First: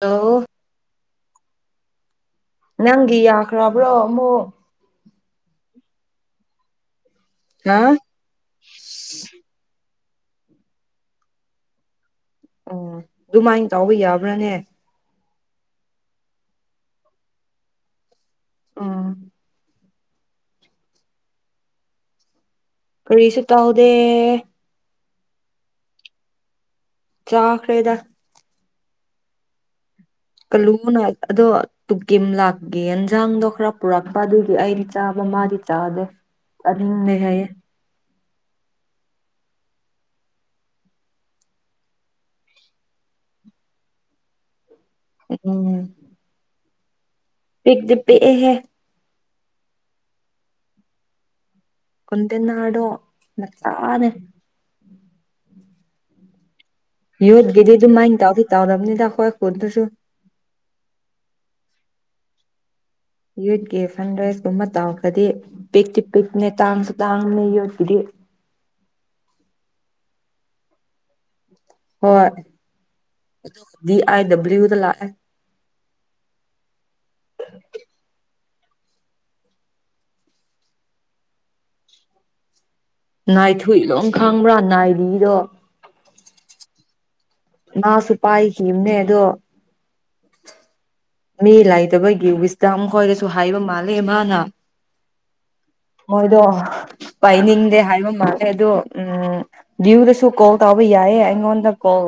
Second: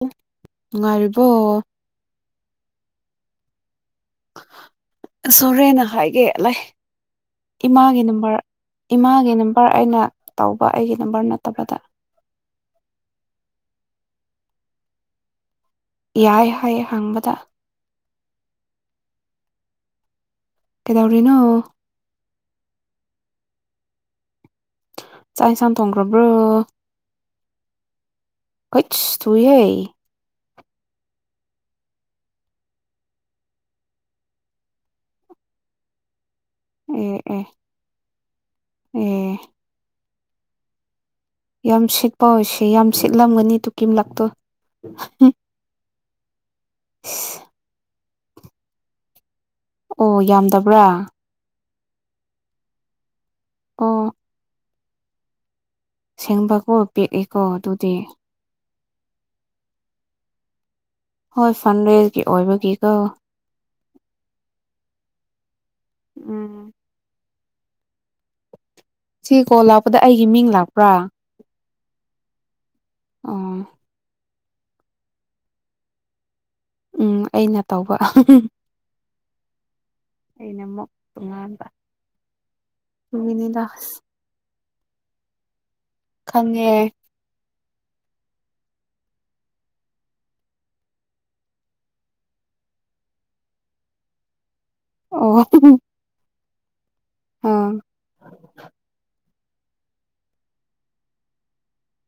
ꯂꯣ ꯅꯨꯡꯉꯔꯤꯕꯣ ꯅꯡꯒꯤ ꯌꯥꯈ꯭ꯔꯕ꯭ꯔꯣ ꯑꯃꯨꯛ ꯑꯅꯁꯣꯔꯦꯅ ꯍꯥꯏꯒꯦ ꯂꯩ ꯍꯥ ꯏꯃꯥꯒꯤ ꯅꯝꯕꯔ ꯏꯃꯥꯒꯤ ꯅꯝꯕꯔ ꯑꯩꯅ ꯇꯧꯕ ꯑꯩꯒꯤ ꯅꯝꯕꯔ ꯅꯠꯇꯕꯗ ꯑꯣ ꯑꯗꯨꯃꯥꯏꯅ ꯇꯥꯎꯕ ꯌꯥꯕ꯭ꯔꯥꯅꯦ ꯌꯥꯏ ꯍꯥꯏ ꯍꯡꯕꯗ ꯑꯥ ꯀꯦꯗꯧꯔꯤꯅꯣ ꯀꯥꯔꯤꯁ ꯇꯎꯗ ꯆꯥꯏ ꯁꯅ ꯊꯣꯡꯈ꯭ꯔꯕ꯭ꯔꯣ ꯆꯥꯈꯔꯩꯗ ꯀꯆ ꯇꯨꯍꯏ ꯀꯥꯂꯨꯅ ꯑꯗꯣ ꯇꯀꯤꯝ ꯂꯥꯛꯀꯦ ꯌꯦꯟꯖꯥꯡꯗꯣ ꯈꯔ ꯄꯨꯔꯛꯄ ꯑꯗꯨꯒꯤ ꯑꯩꯗꯤ ꯆꯥꯕꯃꯥꯗꯤ ꯆꯥꯗꯦ ꯑꯗꯏꯡ ꯑꯦ ꯂꯩ ꯑꯦ ꯍꯥꯏꯑꯌꯦ ꯑꯦ ꯌꯥꯝ ꯁꯤꯠꯄ ꯑꯣꯏꯁꯦ ꯌꯥꯝ ꯁꯤꯠꯂꯝꯒꯅꯤ ꯇꯨꯀꯤꯝꯂꯛꯇꯣ ꯑꯣꯝ [inaudible] ꯄꯤꯛꯗꯤ ꯄꯤꯛ ꯑꯦꯍꯦ! ꯑꯣ ꯌꯥꯝꯗꯕ꯭ꯔꯥ? ꯀꯣꯟꯇꯦꯅꯔꯗꯣ [unintelligible] ꯁꯦꯡꯕ ꯌꯣꯠꯀꯤꯗꯤ ꯑꯗꯨ ꯃꯥꯏ ꯇꯥꯎꯗꯤ ꯇꯥꯎꯗꯕꯅꯤ꯫ [unintelligible] ꯍꯣꯏ ꯐꯟꯔꯦꯖꯒꯤ ꯑꯣꯏꯕꯒꯤ ꯌꯨꯠꯀꯤ ꯐꯟꯔꯦꯁꯀꯨꯝꯕ ꯇꯧ [unintelligible] ꯄꯤꯛꯇꯤ - ꯄꯤꯛꯄꯅꯦ ꯎꯝ ꯇꯥꯡꯁꯨ - ꯇꯥꯡ [unintelligible] ꯁꯤ ꯀꯣꯜ ꯂꯥꯛꯄꯗ ꯑꯩꯒꯤ ꯃꯤꯡ ꯂꯥꯛꯄ꯭ꯔꯥ? ꯍꯣꯏ ꯑꯣ ꯗꯤ ꯑꯥꯏ ꯗꯕ ꯂꯤꯎ ꯗꯥ ꯂꯥꯛ ꯑꯦ ꯫ ꯎꯝ ꯑꯩꯅ ꯇꯧꯕ ꯫ ꯑꯩꯅ ꯑꯃꯛ ꯇꯨꯡꯉꯥꯟꯕ ꯉꯥꯏ ꯊꯨꯏ ꯂꯣꯡ [unintelligible] ꯅꯥꯏꯔꯤꯗꯣ ꯈꯪꯉꯦ꯫ ꯃꯥꯁꯨ ꯄꯥꯏꯈꯤꯕꯅꯦ ꯑꯗꯣ ꯃꯤ ꯂꯩꯥꯏꯇꯕꯒꯤ ꯋꯤꯁꯗꯝ ꯈꯣꯏꯗꯁꯨ ꯍꯥꯏꯕ ꯃꯥꯜꯂꯦ ꯃꯥꯅ꯫ ꯑꯣ ꯍꯨꯡ ꯍꯨꯡ ꯃꯣꯏꯗꯣ ꯄꯥꯏꯅꯤꯡꯗꯦ ꯍꯥꯏꯕ ꯃꯥꯜꯂꯦ ꯑꯗꯣ ꯎꯝ ꯗ꯭ꯌꯨꯗꯁꯨ ꯀꯣꯜ ꯇꯧꯕ ꯌꯥꯏꯌꯦ ꯑꯩꯉꯣꯟꯗ ꯀꯣꯜ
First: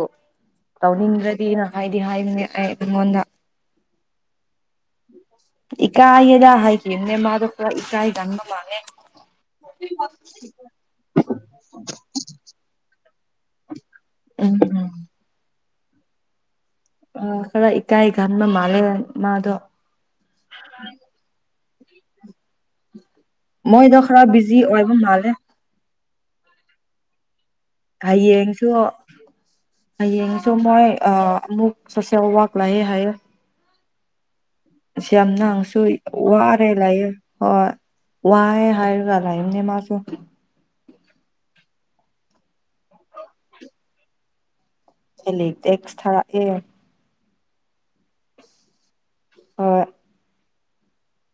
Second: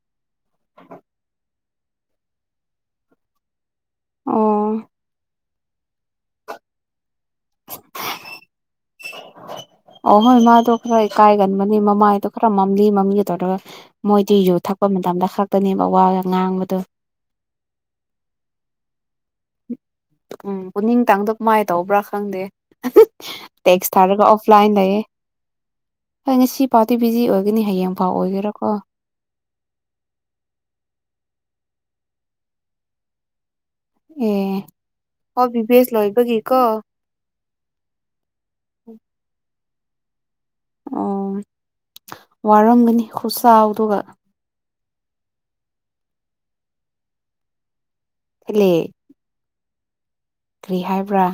ꯇꯧꯅꯤꯡꯗ꯭ꯔꯗꯤꯅ ꯍꯥꯏꯗꯤ ꯍꯥꯏꯕꯅꯦ ꯑꯩ ꯑꯩꯉꯣꯟꯗ ꯑꯣ ꯏꯀꯥꯏꯌꯦꯗ ꯍꯥꯏꯈꯤ ꯃꯅꯦ ꯃꯥ ꯑꯣ ꯍꯣꯏ ꯃꯥꯗꯣ ꯈꯔ ꯏꯀꯥꯏꯒꯟꯕꯅꯤ ꯃꯃꯥꯏꯗꯣ ꯈꯔ ꯃꯝꯂꯤ ꯃꯝꯂꯤꯒ ꯇꯧꯔꯒ ꯃꯣꯏꯗꯤ ꯌꯨ ꯎꯝ ꯊꯛꯄ ꯎꯝ ꯃꯇꯝꯗ ꯈꯛ ꯄꯅꯦꯕ ꯋꯥꯒ ꯉꯥꯡꯕꯗꯣ ꯑ ꯈꯔ ꯏꯀꯥꯏ ꯒꯟꯕ ꯃꯥꯜꯂꯦ ꯃꯥꯗꯣ ꯎꯝ ꯎꯅꯤꯡꯇꯥꯡꯗꯣ ꯃꯥꯏ ꯇꯧꯕ꯭ꯔꯥ ꯈꯪꯗꯦ ꯑ ꯍꯨꯡ ꯃꯣꯏꯗꯣ ꯈꯔ ꯕꯤꯖꯤ ꯑꯣꯏꯕ ꯃꯥꯜꯂꯦ ꯍꯣꯏ ꯉꯁꯤ ꯐꯥꯎꯗꯤ ꯕꯤꯖꯤ ꯑꯣꯏ ꯍꯌꯦꯡꯁꯨ ꯍꯌꯦꯡꯁꯨ ꯃꯣꯏ ꯑ ꯑꯃꯨꯛ ꯁꯣꯁꯦꯜ ꯋꯥꯛ ꯂꯩꯑꯦ ꯍꯥꯏꯌꯦ ꯑꯦ ꯑꯁ ꯍꯣꯏ ꯌꯥꯝꯅꯪꯁꯨ ꯕꯤꯕꯦꯁ ꯂꯣꯏꯕꯒꯤꯀꯣ ꯋꯥꯔꯦ ꯂꯥꯛꯑꯦ ꯍꯣꯏ ꯋꯥꯑꯦ ꯍꯥꯏꯔꯒ ꯂꯥꯛꯏꯕꯅꯦ ꯃꯥꯁꯨ [unintelligible] ꯑꯣ ꯋꯥꯔꯝꯒꯅꯤ ꯈꯨꯁꯥꯎꯗꯨꯒ ꯍꯦꯂꯤ ꯇꯦꯠꯁ ꯊꯥꯔꯛꯑꯦ ꯍꯦꯂꯤ ꯍꯣꯏ ꯀꯔꯤ ꯍꯥꯏꯕ꯭ꯔꯥ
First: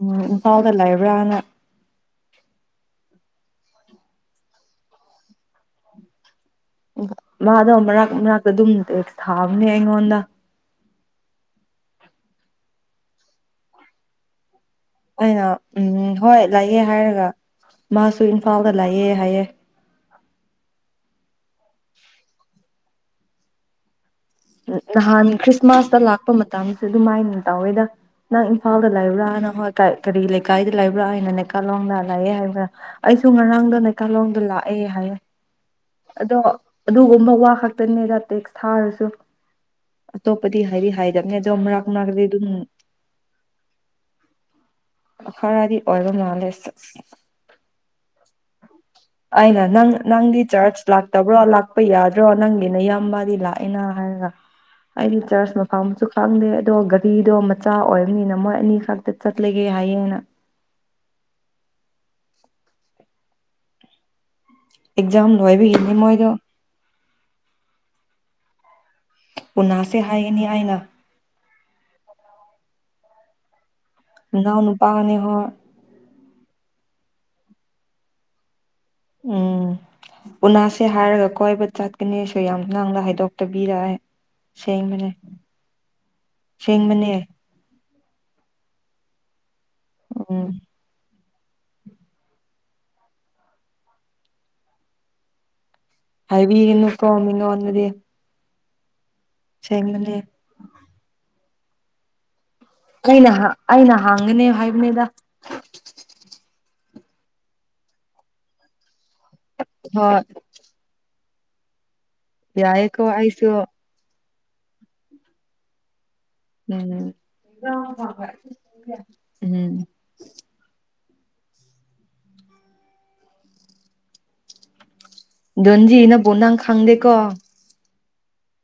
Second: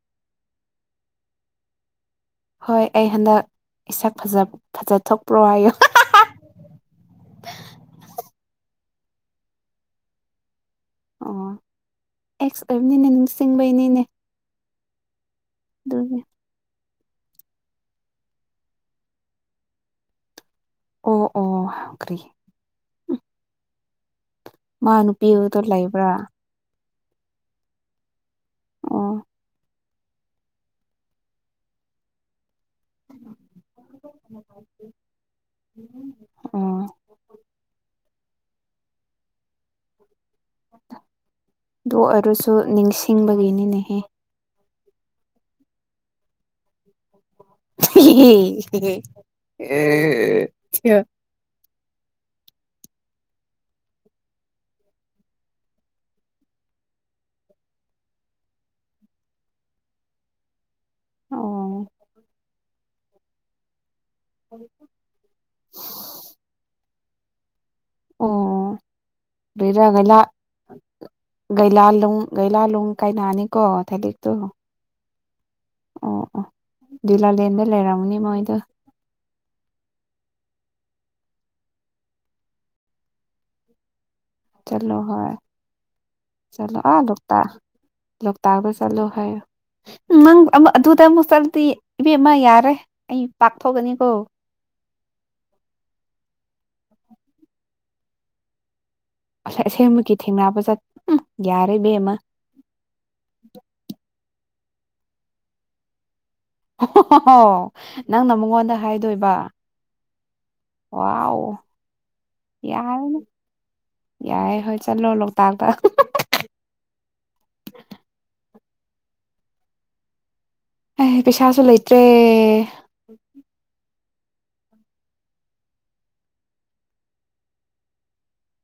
ꯎꯝ ꯏꯝꯐꯥꯜꯗ ꯂꯩꯕ꯭ꯔꯥꯅ ꯍꯣꯏ ꯑꯩ ꯍꯟꯗꯛ ꯏꯁꯛ ꯐꯖ ꯐꯖꯊꯣꯛꯄ꯭ꯔꯣ ꯍꯥꯏꯌꯨ ꯎ ꯃꯥꯗꯣ ꯃꯔꯛ ꯃꯔꯛꯇ ꯑꯗꯨꯝ :ꯇꯦꯠꯁ ꯊꯥꯕꯅꯤ ꯑꯩꯉꯣꯟꯗ ꯑꯣ ꯑꯦꯛꯁ ꯑꯣꯏꯕꯅꯤꯅ ꯅꯤꯡꯁꯤꯡꯕꯩꯅꯤꯅꯦ ꯑꯩꯅ ꯎꯝ ꯑꯗꯨꯒꯤ ꯍꯣꯏ ꯂꯩꯌꯦ ꯍꯥꯏꯔꯒ ꯃꯥꯁꯨ ꯏꯝꯐꯥꯜꯗ ꯂꯩꯌꯦ ꯍꯥꯏꯌꯦ ꯑꯣ ꯑꯣ ꯀꯔꯤ ꯃꯥ ꯅꯍꯥꯟ ꯅꯨꯄꯤꯗꯣ ꯈ꯭ꯔꯤꯁꯃꯥꯁꯇ ꯂꯩꯕ꯭ꯔꯥ ꯂꯥꯛꯄ ꯃꯇꯝ ꯑꯗꯨꯃꯥꯏꯅ ꯇꯧꯋꯦꯗ ꯅꯪ ꯏꯝꯐꯥꯜꯗ ꯑꯣ ꯂꯩꯕꯔꯥ ꯅꯪ ꯍꯣꯏ ꯀꯔꯤ ꯂꯩꯀꯥꯏꯗ ꯂꯩꯕ꯭ꯔꯥ ꯍꯥꯏꯅ ꯅꯦꯀꯥꯂꯣꯡꯗ ꯂꯩꯑꯦ ꯍꯥꯏꯕ꯭ꯔꯥ ꯑꯩꯁꯨ ꯉꯔꯥꯡꯗ ꯅꯦꯀꯥꯂꯣꯡꯗ ꯂꯥꯛꯑꯦ ꯍꯥꯏꯌꯦ ꯑꯗꯣ ꯑꯣ ꯑꯗꯨꯒꯨꯝꯕ ꯋꯥ ꯈꯛꯇꯅꯤꯗ ꯇꯦꯛꯁ ꯊꯥꯔꯁꯨ ꯑꯇꯣꯞꯄꯗꯤ ꯍꯥꯏꯗꯤ ꯍꯥꯏꯗꯕꯅꯦ ꯑꯗꯣ ꯃꯔꯛ ꯑꯗꯨ ꯃꯔꯛꯇꯗꯤ ꯑꯗꯨꯝ ꯑꯣꯏꯔꯁꯨ ꯅꯤꯡꯁꯤꯡꯕꯒꯤꯅꯤꯅꯦꯍꯦ ꯈꯔꯗꯤ ꯑꯣꯏꯕ ꯃꯥꯜꯂꯦ [unintelligible] ꯑꯩꯅ ꯅꯪ ꯅꯪꯗꯤ ꯆꯔꯆ ꯂꯥꯛꯇꯕ꯭ꯔꯣ ꯆꯠꯄ ꯌꯥꯗ꯭ꯔꯣ ꯅꯪꯒꯤꯅ ꯏꯌꯥꯝꯕꯗꯤ ꯂꯥꯛꯑꯦꯅ ꯍꯥꯏꯔꯒ ꯑꯩꯗꯤ ꯆꯔꯆ ꯃꯐꯝꯁꯨ ꯈꯪꯗꯦ ꯑꯗꯣ ꯒꯥꯔꯤꯗꯣ ꯃꯆꯥ ꯑꯣꯏꯕꯅꯤꯅ ꯃꯣꯏ ꯑꯅꯤ ꯈꯛꯇ ꯆꯠꯂꯒꯦ ꯍꯥꯏꯌꯦꯅ ꯑꯣ ꯑꯦꯛꯖꯝ ꯂꯣꯏꯕꯤꯒꯤꯅꯤ ꯃꯣꯏꯗꯣ ꯑꯣ ꯔꯤꯔꯥ ꯎꯅꯥꯁꯦ ꯒꯩꯂꯥ ꯍꯥꯏꯒꯅꯤ ꯑꯩꯅ [unintelligible] ꯃꯅꯥꯎ ꯅꯨꯄꯥꯅꯤ ꯑ ꯑꯣ ꯑꯣ ꯗꯨꯏꯂꯥꯂꯦꯟꯗ ꯂꯩꯔꯝꯃꯅꯤ ꯃꯣꯏꯗꯣ ꯎꯝ ꯎꯅꯁꯦ ꯍꯥꯏꯔꯒ ꯀꯣꯏꯕ ꯆꯠꯀꯅꯤꯁꯨ ꯌꯥꯝ ꯉꯥꯡꯅꯍꯥꯏꯗꯣꯛꯇꯕꯤꯔꯛꯑꯦ ꯆꯠꯂꯣ ꯍꯣꯏ ꯆꯠꯂꯣ ꯑ ꯁꯦꯡꯕꯅꯦ ꯂꯣꯛꯇꯥꯛ ꯂꯣꯛ ꯇꯥꯛꯗ ꯆꯂꯨ ꯍꯥꯏ ꯎ ꯅꯪ ꯎꯝ ꯑ ꯑꯗꯨ ꯇ ꯃꯁ ꯑꯤ ꯏꯕꯦꯝꯃ ꯌꯥꯔꯦ ꯑꯩ ꯄꯥꯛꯊꯣꯛꯒꯅꯤꯀꯣ ꯑꯕꯤ ꯏꯅꯤ ꯏ ꯀꯣ ꯃꯤꯅꯣ ꯋꯥꯗꯤꯦ ꯑꯁꯥꯏ ꯑꯁꯦꯡꯕꯀꯤ ꯊꯦꯡꯅꯕ ꯆꯠ ꯎ ꯌꯥꯔꯦ ꯃ ꯀꯩꯅ ꯑꯩꯅ ꯍꯥꯡꯒꯅꯦ ꯍꯥꯏ ꯃꯃꯦꯗ ꯍꯣ ꯅꯪꯅ ꯃꯉꯣꯟꯗ ꯍꯥꯏ ꯣꯏꯕ ꯋꯥ ꯑꯣ ꯌꯥꯏꯀꯣ ꯋꯥꯏꯁ ꯌꯥꯏꯦ ꯍꯣꯏ ꯆꯠꯂꯣ ꯂꯣꯛꯇꯥꯛꯇ ꯎꯝ ꯎꯝ ꯑꯩ ꯄꯩꯁꯥꯁꯨ ꯂꯩꯇ꯭ꯔꯦ ꯟꯖꯤꯅ ꯣꯅꯥꯅ ꯈꯥꯡꯪꯗꯦꯀꯣ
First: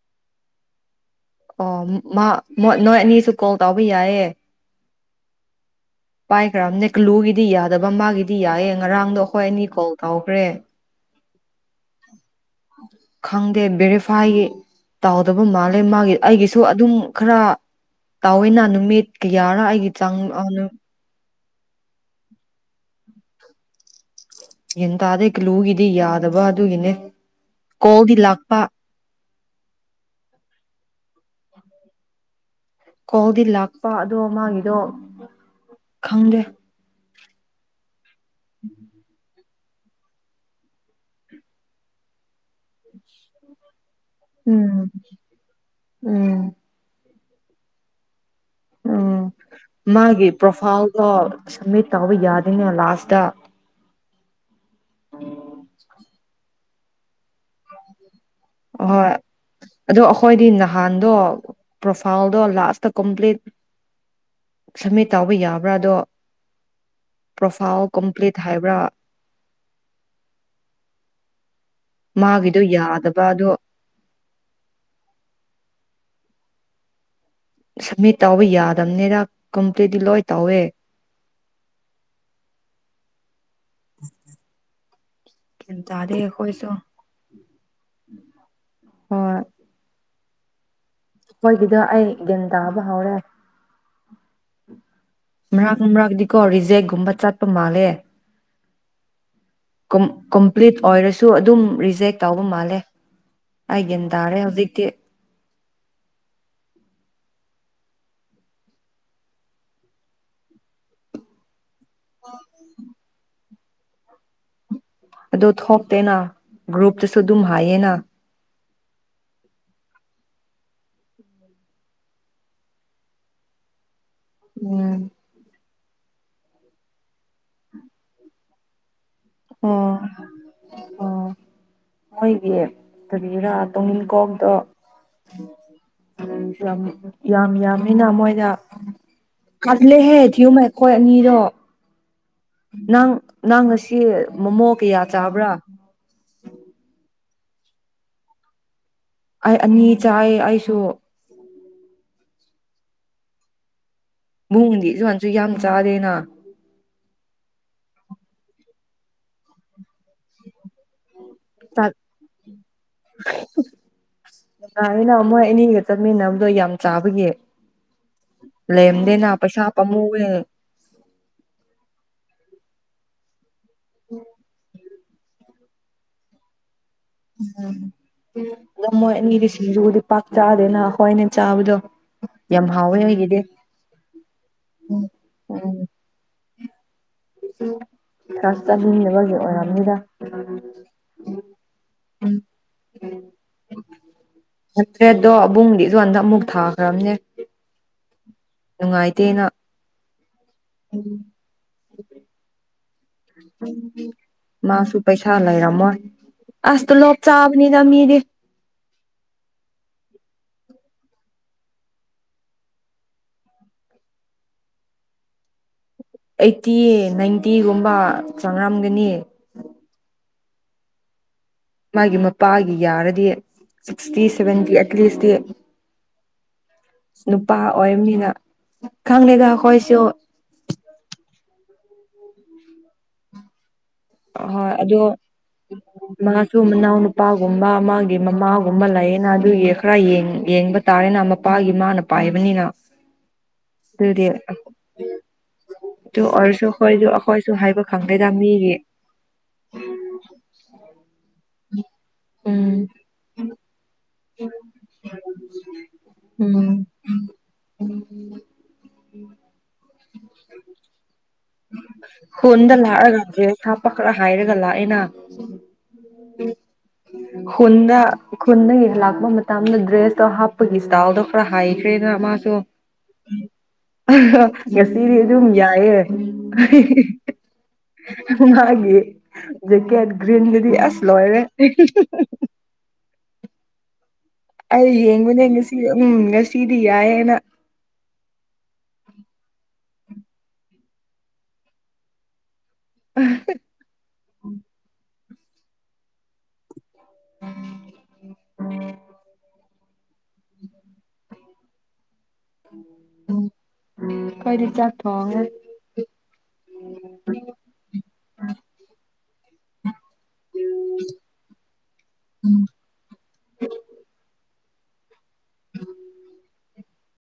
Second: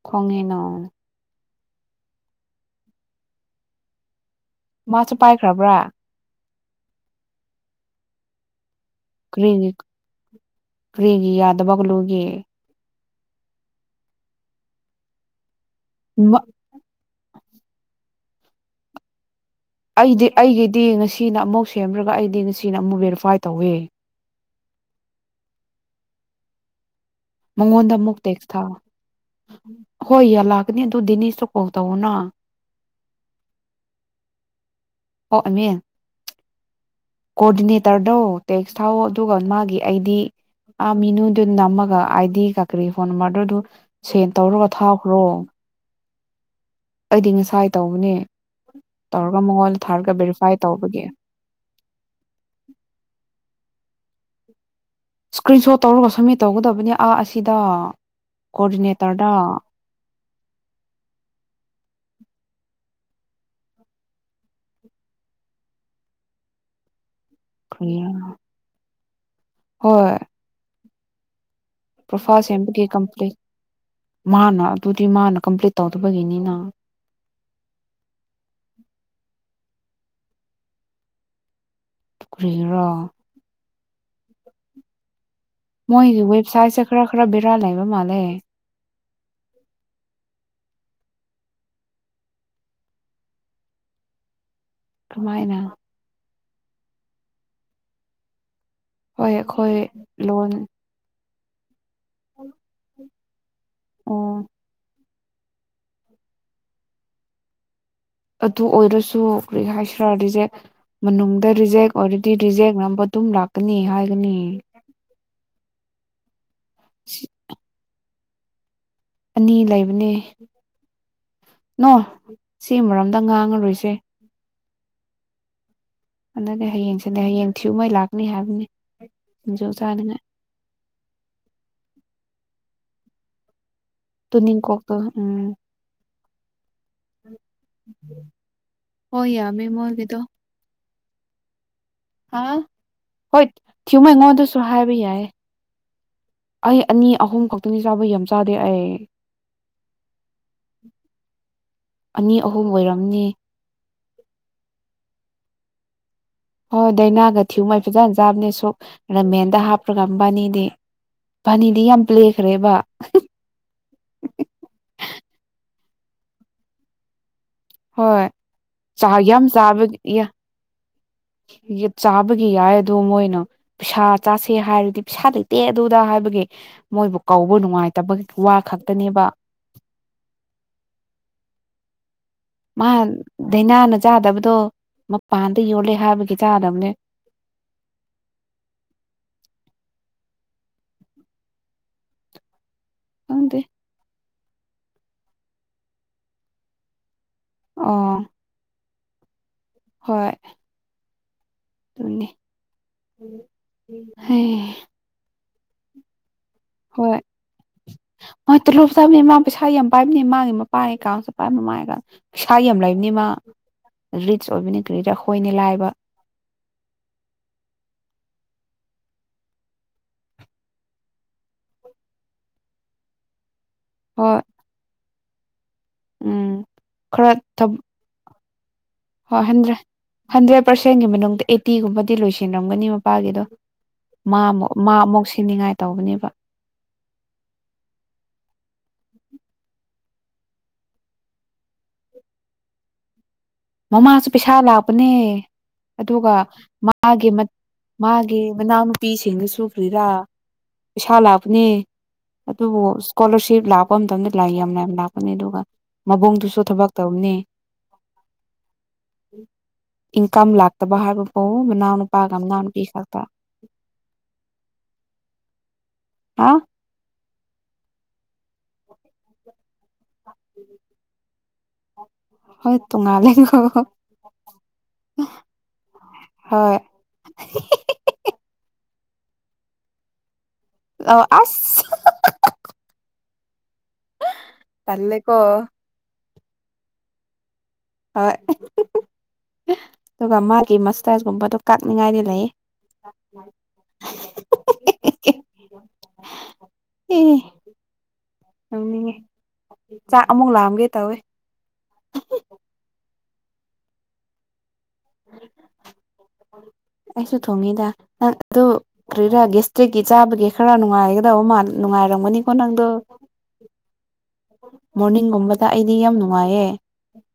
ꯈꯣꯡꯉꯅ ꯑꯣ ꯃꯥ ꯅꯣꯏ ꯑꯅꯤꯁꯨ ꯀꯣꯜ ꯇꯧꯕ ꯌꯥꯏꯌꯦꯦ ꯃꯥꯁꯨ ꯄꯥꯏꯈ꯭ꯔꯕ꯭ꯔꯥ ꯄꯥꯏꯈ꯭ꯔꯕ ꯅ ꯀ꯭ꯂ꯭ꯂꯨꯒꯤꯗꯤ ꯌꯥꯗꯕ ꯃꯥꯒꯤꯗꯤ ꯌꯥꯏ ꯉꯔꯥꯡꯗꯣ ꯑꯩꯈꯣꯏ ꯑꯅꯤ ꯀꯣꯜ ꯇꯧꯈ꯭ꯔꯦ ꯌꯥꯗꯕꯒꯂꯣꯦ ꯈꯪꯗꯦ ꯕꯦꯔꯤꯐꯥꯏ ꯇꯧꯗꯕ ꯃꯥꯜꯂꯦ ꯑꯗꯩ ꯃꯥꯒꯤ ꯑꯩꯒꯤꯁꯨ ꯑꯗꯨꯝ ꯈꯔ ꯇꯑꯣꯏꯅꯅ ꯅꯨꯃꯤꯠ ꯀ ꯌꯥꯔꯥ ꯑꯩꯒꯤ ꯆꯥꯡ ꯁꯤꯅ ꯑꯃꯨꯛ ꯁꯦꯝꯔꯒ ꯑꯩꯗꯤ ꯉꯁꯤꯅ ꯑꯃꯨꯛ ꯕꯦꯔꯤꯐꯥꯏ ꯇꯧꯋꯦ ꯌꯦꯟꯇꯥꯥꯗꯦ ꯀꯂꯨꯒꯤꯗꯤ ꯌꯥꯗꯕ ꯑꯗꯨꯒꯤꯅꯦ ꯃꯉꯣꯟꯗ ꯀꯣꯜꯗꯤ ꯑꯃꯨꯛ ꯇꯦꯛꯁ ꯂꯥꯛꯄ ꯊꯥ ꯍꯣꯏ ꯌꯥ ꯂꯥꯛꯀꯅꯤ ꯅꯤꯁꯨꯇꯥꯕꯅ ꯀꯧꯗꯤꯜ ꯂꯥꯛꯄ ꯑꯗꯨꯗꯣ ꯃꯥꯒꯤꯗꯣ ꯀꯃꯦ ꯈꯪꯗꯦ ꯀꯣꯑꯣꯔꯗꯤꯅꯦꯇꯔ ꯣ ꯇꯦꯛꯁ ꯊꯥꯎ ꯑꯗꯨꯒ ꯃꯥ ꯑꯩꯗꯤ ꯑ ꯃꯤꯅꯨꯗꯨ ꯅꯝꯃꯒ ꯑꯩꯗꯤ ꯀꯥꯀꯔꯤ ꯐꯣꯟ꯭ꯔꯣꯗꯨ ꯁꯦꯟ ꯇꯧꯔꯒ ꯎꯝ ꯊꯥꯈ꯭ꯔꯣ ꯎꯝ ꯑꯩꯗꯤ ꯉꯁꯥꯏ ꯇꯧꯕꯅꯦ ꯎꯝ ꯇꯧꯔꯒ ꯃꯉꯣꯟꯗ ꯊꯥꯔꯒ ꯃꯥꯒꯤ ꯚꯦꯔꯤꯐꯥꯏ ꯇꯧꯕꯒꯤ ꯄ꯭ꯔꯣꯐꯥꯏꯜꯗꯣ ꯁꯕꯃꯤꯠ ꯇꯧꯕ ꯌꯥꯗꯣꯏꯅꯦ ꯂꯥꯁꯇ ꯏꯁꯀ꯭ꯔꯤꯟ ꯁꯣꯠ ꯇꯧꯔꯒ ꯁꯨꯝꯃꯤ ꯇꯧꯒꯗꯕ ꯍꯥꯏꯕꯅꯤ ꯑꯥ ꯑꯁꯤꯗ ꯀꯑꯣꯔꯗꯤꯅꯦꯇꯔ ꯗ ꯍꯣꯏꯗꯤ ꯅꯍꯥꯟꯗꯣ ꯄ꯭ꯔꯣꯐꯥꯏꯜꯗꯣ ꯂꯥꯁꯇ ꯀꯝꯄ꯭ꯂꯤꯠ ꯁꯝꯃꯤꯠ ꯇꯕ ꯌꯥꯕ꯭ꯔꯥꯗꯣ ꯄ꯭ꯔꯣꯐꯥꯏꯜ ꯀꯔꯤꯔ ꯀꯝꯄ꯭ꯂꯤꯠ ꯍꯥꯏꯕ꯭ꯔꯥ ꯍꯣꯏ ꯄ꯭ꯔꯣꯐꯥꯏꯜ ꯃꯥꯒꯤꯗꯣ ꯁꯦꯝꯕꯒꯤ ꯌꯥꯗꯕ ꯀꯝꯄ꯭ꯂꯤꯠ ꯑꯗꯣ ꯃꯥꯅ ꯑꯗꯨꯗꯤ ꯃꯥꯅ ꯀꯝꯄ꯭ꯂꯤꯠ ꯇꯧꯗꯕꯒꯤꯅꯤꯅ ꯁꯃꯤꯠ ꯇꯥꯎꯕ ꯌꯥꯗꯕꯅꯦꯗ ꯗꯤ ꯂꯣꯏ ꯇꯧꯋꯦ ꯇꯨꯈ꯭ꯔꯔꯣ ꯎꯝ ꯃꯣꯏꯒꯤ ꯋꯦꯕꯁꯥꯏꯠꯁꯦ ꯈꯔ ꯈꯔ ꯕꯦꯔꯥꯜ ꯂꯩꯕ ꯃꯥꯜꯂꯦ ꯍꯣꯏ ꯈꯣꯏꯒꯤꯗꯣ ꯑꯩ ꯒ꯭ꯌꯥꯟ ꯇꯥꯕ ꯍꯧꯔꯦ ꯀꯃꯥꯏꯅ ꯃꯔꯥꯒꯅ ꯃꯔꯥꯥꯛꯗꯤ ꯀꯣ ꯔꯤꯖꯦꯛꯒꯨꯝꯕ ꯆꯠꯄ ꯃꯥꯜꯂꯦ ꯍꯣꯏ ꯑꯩꯈꯣꯏ ꯀ ꯂꯣꯟ ꯀꯝꯄꯂꯤꯠ ꯑꯣꯔꯁ ꯑꯗꯨꯝ ꯖꯦ ꯇꯥꯎꯕ ꯃꯥꯜꯂꯦ ꯑꯩꯦꯟ ꯑꯣ ꯇꯥꯔꯦ ꯍꯧꯖꯤꯛ ꯑꯗꯨ ꯑꯣꯏꯔꯁꯨ ꯀꯔꯤ ꯍꯥꯏꯁꯤ꯭ꯔꯥ ꯔꯤꯖꯦꯛ ꯃꯅꯨꯡꯗ ꯔꯤꯖꯦꯛ ꯑꯣꯏꯔꯗꯤ ꯔꯤꯖꯦꯛ ꯉꯝꯕ ꯑꯗꯨꯝ ꯂꯥꯛꯄ ꯅꯤ ꯍꯥꯏꯒꯅꯤ ꯑꯣ ꯊꯣꯛꯇꯦꯅ ꯒ꯭ꯔꯨꯞꯇꯁꯨ ꯑꯗꯨꯝ ꯍꯥꯏꯌꯦꯅ ꯑꯅꯤ ꯂꯩꯕꯅꯦ ꯅꯣ ꯁꯤ ꯃꯔꯝꯗ ꯉꯥꯡꯉꯔꯣꯏꯁꯦ ꯎꯝ ꯍꯅꯗꯤ ꯍꯌꯦꯡꯁꯤꯗꯤꯩ ꯍꯌꯦꯡ ꯊꯤꯌꯨꯉꯩ ꯂꯥꯛꯀꯅꯤ ꯍꯥꯏꯕꯅꯤ ꯑꯣ ꯖꯣꯁꯥꯗꯅꯦ ꯐꯔꯤꯔꯥ ꯇ ꯅꯤꯡꯟ ꯀꯣꯇ ꯎꯝ ꯌꯥꯝ ꯌꯥꯝ ꯌꯥꯝꯃꯤꯅ ꯃꯣꯏꯗ ꯍꯣꯏ ꯌꯥꯝꯃꯦ ꯀꯜꯂꯦꯍꯦ ꯃꯣꯏꯒꯤꯗꯣ ꯊꯤꯌꯨ ꯑꯩꯈꯣꯏ ꯑꯅꯤꯔꯣ ꯑ ꯍꯣꯏ ꯊꯤꯌꯨꯃꯩꯉꯣꯗꯁꯨ ꯃꯣꯃꯣ ꯍꯥꯏꯕ ꯀꯌꯥ ꯌꯥꯏ ꯆꯥꯕ꯭ꯔꯥ ꯑꯩ ꯑꯅꯤ ꯑꯍꯨꯝ ꯈꯛꯇꯅꯤ ꯆꯥꯕꯩ ꯌꯥꯝ ꯆꯥꯗꯦ ꯑꯩ ꯑꯩ ꯑꯅꯤ ꯆꯥꯏ ꯑꯩꯁꯨ ꯑꯅꯤ ꯑꯍꯨꯝ ꯑꯣꯏꯔꯝꯅꯤ ꯕꯨꯡꯗꯤ [unintelligible] ꯌꯥꯝ ꯆꯥꯗꯦꯅ ꯍꯣꯏ ꯗꯥꯏꯅꯥꯒ ꯊꯤꯌꯨꯉꯩ ꯐꯖꯅ ꯆꯥꯕꯅꯦ ꯁꯛ ꯔꯃꯦꯟꯗ ꯍꯥꯞꯄ꯭ꯔꯒ ꯃꯕꯥꯅꯤꯗꯤ ꯃꯕꯥꯅꯤꯗꯤ ꯌꯥꯝ ꯄ꯭ꯂꯦꯈ꯭ꯔꯦꯕ ꯇ ꯌꯥꯅ ꯃꯣꯏ ꯑꯅꯤ ꯆꯠꯃꯤꯟꯅꯕꯗꯣ ꯌꯥꯝ ꯆꯥꯕꯒꯤ ꯍꯣꯏ ꯆꯥꯏ ꯂꯦꯝꯗꯦꯅ ꯌꯥꯝ ꯄꯩꯁꯥ ꯆꯥꯕ ꯄꯥꯝꯃꯨꯋꯦ ꯆꯥꯕ ꯌꯥꯏ ꯑꯗꯨ ꯃꯣꯏꯅ ꯄꯩꯁꯥ ꯆꯥꯁꯦ ꯍꯥꯏꯔꯗꯤ ꯄꯩꯁꯥꯗꯩ ꯇꯦ ꯑꯗꯨꯗ ꯍꯥꯏꯕꯒꯤ ꯃꯣꯏꯕꯨ ꯀꯧꯕ ꯅꯨꯡꯉꯥꯏꯇꯕꯒꯤ ꯋꯥ ꯎꯝ ꯃꯣꯏ ꯈꯛꯇꯅꯦꯕ ꯑꯅꯤꯗꯤ ꯁꯤꯡꯖꯨꯕꯨꯗꯤ ꯄꯥꯛ ꯆꯥꯗꯦꯅ ꯈꯣꯏꯅꯦ ꯆꯥꯕꯗꯣ ꯌꯥꯝ ꯃꯥ ꯍꯥꯎꯋꯦ ꯑꯩꯒꯤꯗꯤ ꯗꯥꯏꯅꯥꯅ ꯆꯥꯗꯕꯗꯣ ꯃꯄꯥꯟꯗ ꯎꯝ ꯌꯣꯜꯂꯦ ꯍꯥꯏꯕꯒꯤ ꯆꯥꯗꯕꯅꯦ [unintelligible] ꯑꯣꯏꯔꯝꯅꯤꯗ ꯎꯝ ꯈꯪꯗꯦ ꯅꯠꯇ꯭ꯔꯦꯗꯣ ꯑꯕꯨꯡꯒꯤꯁꯨ ꯍꯟꯗꯛ ꯑꯃꯨꯛ ꯊꯥꯈ꯭ꯔꯕꯅꯦ ꯑꯣ ꯅꯨꯡꯉꯥꯏꯇꯦꯅ ꯍꯣꯏ ꯎꯝ ꯑꯗꯨꯅꯤ ꯍꯩ ꯃꯥꯁꯨ ꯄꯩꯁꯥ ꯂꯩꯔꯝ ꯃꯣꯏ ꯍꯣꯏ ꯍꯣꯏ ꯇꯣꯂꯣꯞ ꯆꯥꯕꯩ ꯃꯥ ꯄꯩꯁꯥ ꯌꯥꯝ ꯄꯥꯏꯕꯅꯤ ꯃꯥꯒꯤ ꯃꯄꯥꯏ ꯑꯦꯀꯥꯎꯟꯁꯨ ꯄꯥꯏꯕꯅꯤ ꯃꯥꯏꯒ ꯄꯩꯁꯥ ꯌꯥꯝ ꯂꯩꯕꯅꯤ ꯃꯥ ꯔꯤꯆ ꯑꯣꯏꯕꯅꯤ ꯀ꯭ꯔꯤꯗ ꯑꯩꯈꯣꯏꯅꯤ ꯂꯥꯏꯕ ꯑꯩꯠꯇꯤ ꯅꯥꯏꯟꯇꯤꯒꯨꯝꯕ ꯆꯔꯝꯒꯅꯤ ꯃꯥꯒꯤ ꯃꯄꯥꯒꯤ ꯌꯥꯔꯗꯤ ꯁꯤꯛꯁꯇꯤ ꯍꯣꯏ ꯁꯚꯦꯟꯇꯤ ꯑꯦꯠ ꯂꯤꯁꯇꯤ ꯎꯝ [unintelligible] [inaudible] ꯈꯔ ꯅꯨꯄꯥ ꯊꯕ ꯑꯣꯏꯔꯝꯅꯤꯅ ꯍꯣꯏ ꯍꯟꯗ꯭ꯔꯦ ꯍꯟꯗ꯭ꯔꯦꯠ ꯄꯔꯁꯦꯟꯒꯤ ꯃꯅꯨꯡꯗ ꯑꯩ ꯇꯤꯒꯨꯝꯕꯗꯤ ꯂꯣꯏꯁꯤꯟꯔꯝꯒꯅꯤ ꯃꯄꯥꯒꯤꯗꯣ ꯃꯥ ꯑ ꯑꯃꯨꯛ ꯍꯣꯏ ꯃꯥ ꯑꯗꯣ ꯑꯃꯨꯛ ꯁꯤꯅꯤꯡꯉꯥꯏ ꯇꯧꯕꯅꯦꯕ ꯃꯥꯁꯨ ꯃꯅꯥꯎ ꯅꯨꯄꯥꯒꯨꯝꯕ ꯃꯥꯒꯤ ꯃꯃꯥꯒꯨꯝꯕ ꯂꯩꯌꯦ ꯅꯥꯒꯤ ꯈꯔ ꯌꯦꯡ ꯌꯦꯡꯕ ꯇꯥꯔꯦꯅ ꯃꯄꯥꯒꯤ ꯃꯥꯅ ꯄꯥꯏꯕꯅꯤꯅ ꯑꯗꯨꯗꯤ ꯃꯃꯥꯁꯨ ꯄꯩꯁꯥ ꯂꯥꯛꯄꯅꯦ ꯑꯗꯨ ꯑꯗꯨꯒ ꯑꯣꯏꯔꯁꯨ ꯑꯩꯈꯣꯏꯁꯨ ꯃꯥꯒꯤ ꯑꯩꯈꯣꯏꯁꯨ ꯍꯥꯏꯕ ꯈꯪꯗꯦꯗ ꯃꯥꯒꯤ ꯃꯤꯒꯤ ꯃꯅꯥꯎꯅ ꯅꯨꯄꯤꯁꯤꯡꯒꯁꯨ ꯐ꯭ꯔꯤꯔꯥ ꯄꯩꯁꯥ ꯂꯥꯛꯄꯅꯦ ꯑꯗꯨꯕꯨ ꯎꯝ ꯏꯁꯀꯣꯂꯔꯁꯤꯞ ꯂꯥꯛꯄ ꯂꯥꯏ ꯌꯥꯝꯅ ꯌꯥꯝ ꯂꯥꯛꯄꯅꯤ ꯑꯗꯨꯒ ꯃꯕꯣꯡꯗꯨꯁꯨ ꯎꯝ ꯊꯕꯛ ꯇꯧꯔꯅꯤ ꯏꯟꯀꯝ ꯂꯥꯛꯇꯕ ꯍꯥꯏꯕ ꯍꯣꯟꯗ ꯂꯥꯛꯑꯒꯗꯤꯁ ꯄ ꯈꯔ ꯍꯥꯏꯔꯒ ꯂꯥꯛꯑꯦꯅ ꯍꯥ ꯍꯣꯅ ꯈꯨꯟꯗꯒꯤꯂꯥꯛꯄ ꯃꯇꯝꯗ ꯗ꯭ꯔꯦꯁꯇꯣ ꯍꯥꯞꯄꯒꯤ ꯏꯁꯇꯜꯗꯣ ꯈꯔ ꯍꯥꯏꯈ꯭ꯔꯦꯅ ꯃꯥꯁꯨ ꯍꯣꯏ ꯇꯣꯡꯉꯥꯜꯂꯦꯀꯣ ꯉꯁꯤꯗꯤ ꯑꯗꯨꯝ ꯌꯥꯏꯑꯦ ꯍꯣꯏ [unintelligible] ꯦꯀꯦ ꯟꯗꯨꯗꯤ ꯑꯁ ꯑꯣ ꯂꯣꯏꯅꯦꯦ ꯑꯁ ꯑꯩ ꯇꯜꯂꯦꯀꯣ ꯌꯦꯡꯕꯅꯦ ꯌꯦꯡꯉꯁꯤ ꯎꯝꯁꯤ ꯁꯤꯗꯤ ꯌꯥꯑꯦꯅ ꯍ ꯑꯗꯨꯒ ꯃꯥꯒꯤ ꯃꯁꯇꯥꯏꯁꯒꯨꯝꯕꯗꯣ ꯀꯥꯛꯅꯤꯡꯉꯥꯏꯗꯤ ꯂꯩ [unintelligible] [unintelligible] ꯑꯦꯅꯤꯒ ꯆꯥꯛ ꯑꯃꯨꯛ ꯂꯥꯛꯑꯝꯒꯦ ꯇꯧꯋꯦ ꯎꯝ ꯈꯔꯤ ꯆ ꯑꯩꯁꯨ ꯊꯣꯡꯉꯤꯗ ꯅꯪ ꯑꯗꯨ ꯀꯔꯤꯔꯥ ꯒꯦꯁꯇ꯭ꯔꯤꯛꯀꯤ ꯆꯥꯕꯒꯤ ꯈꯔ ꯅꯨꯡꯉꯥꯏꯒꯗꯕ ꯃꯥ ꯅꯨꯡꯉꯥꯏꯔꯝꯒꯅꯤꯀꯣ ꯅꯪꯗꯣ ꯃꯅꯤ ꯒꯨꯝꯕꯗ ꯑꯩꯗꯤ ꯌꯥꯝ ꯅꯨꯡꯉꯥꯏꯌꯦ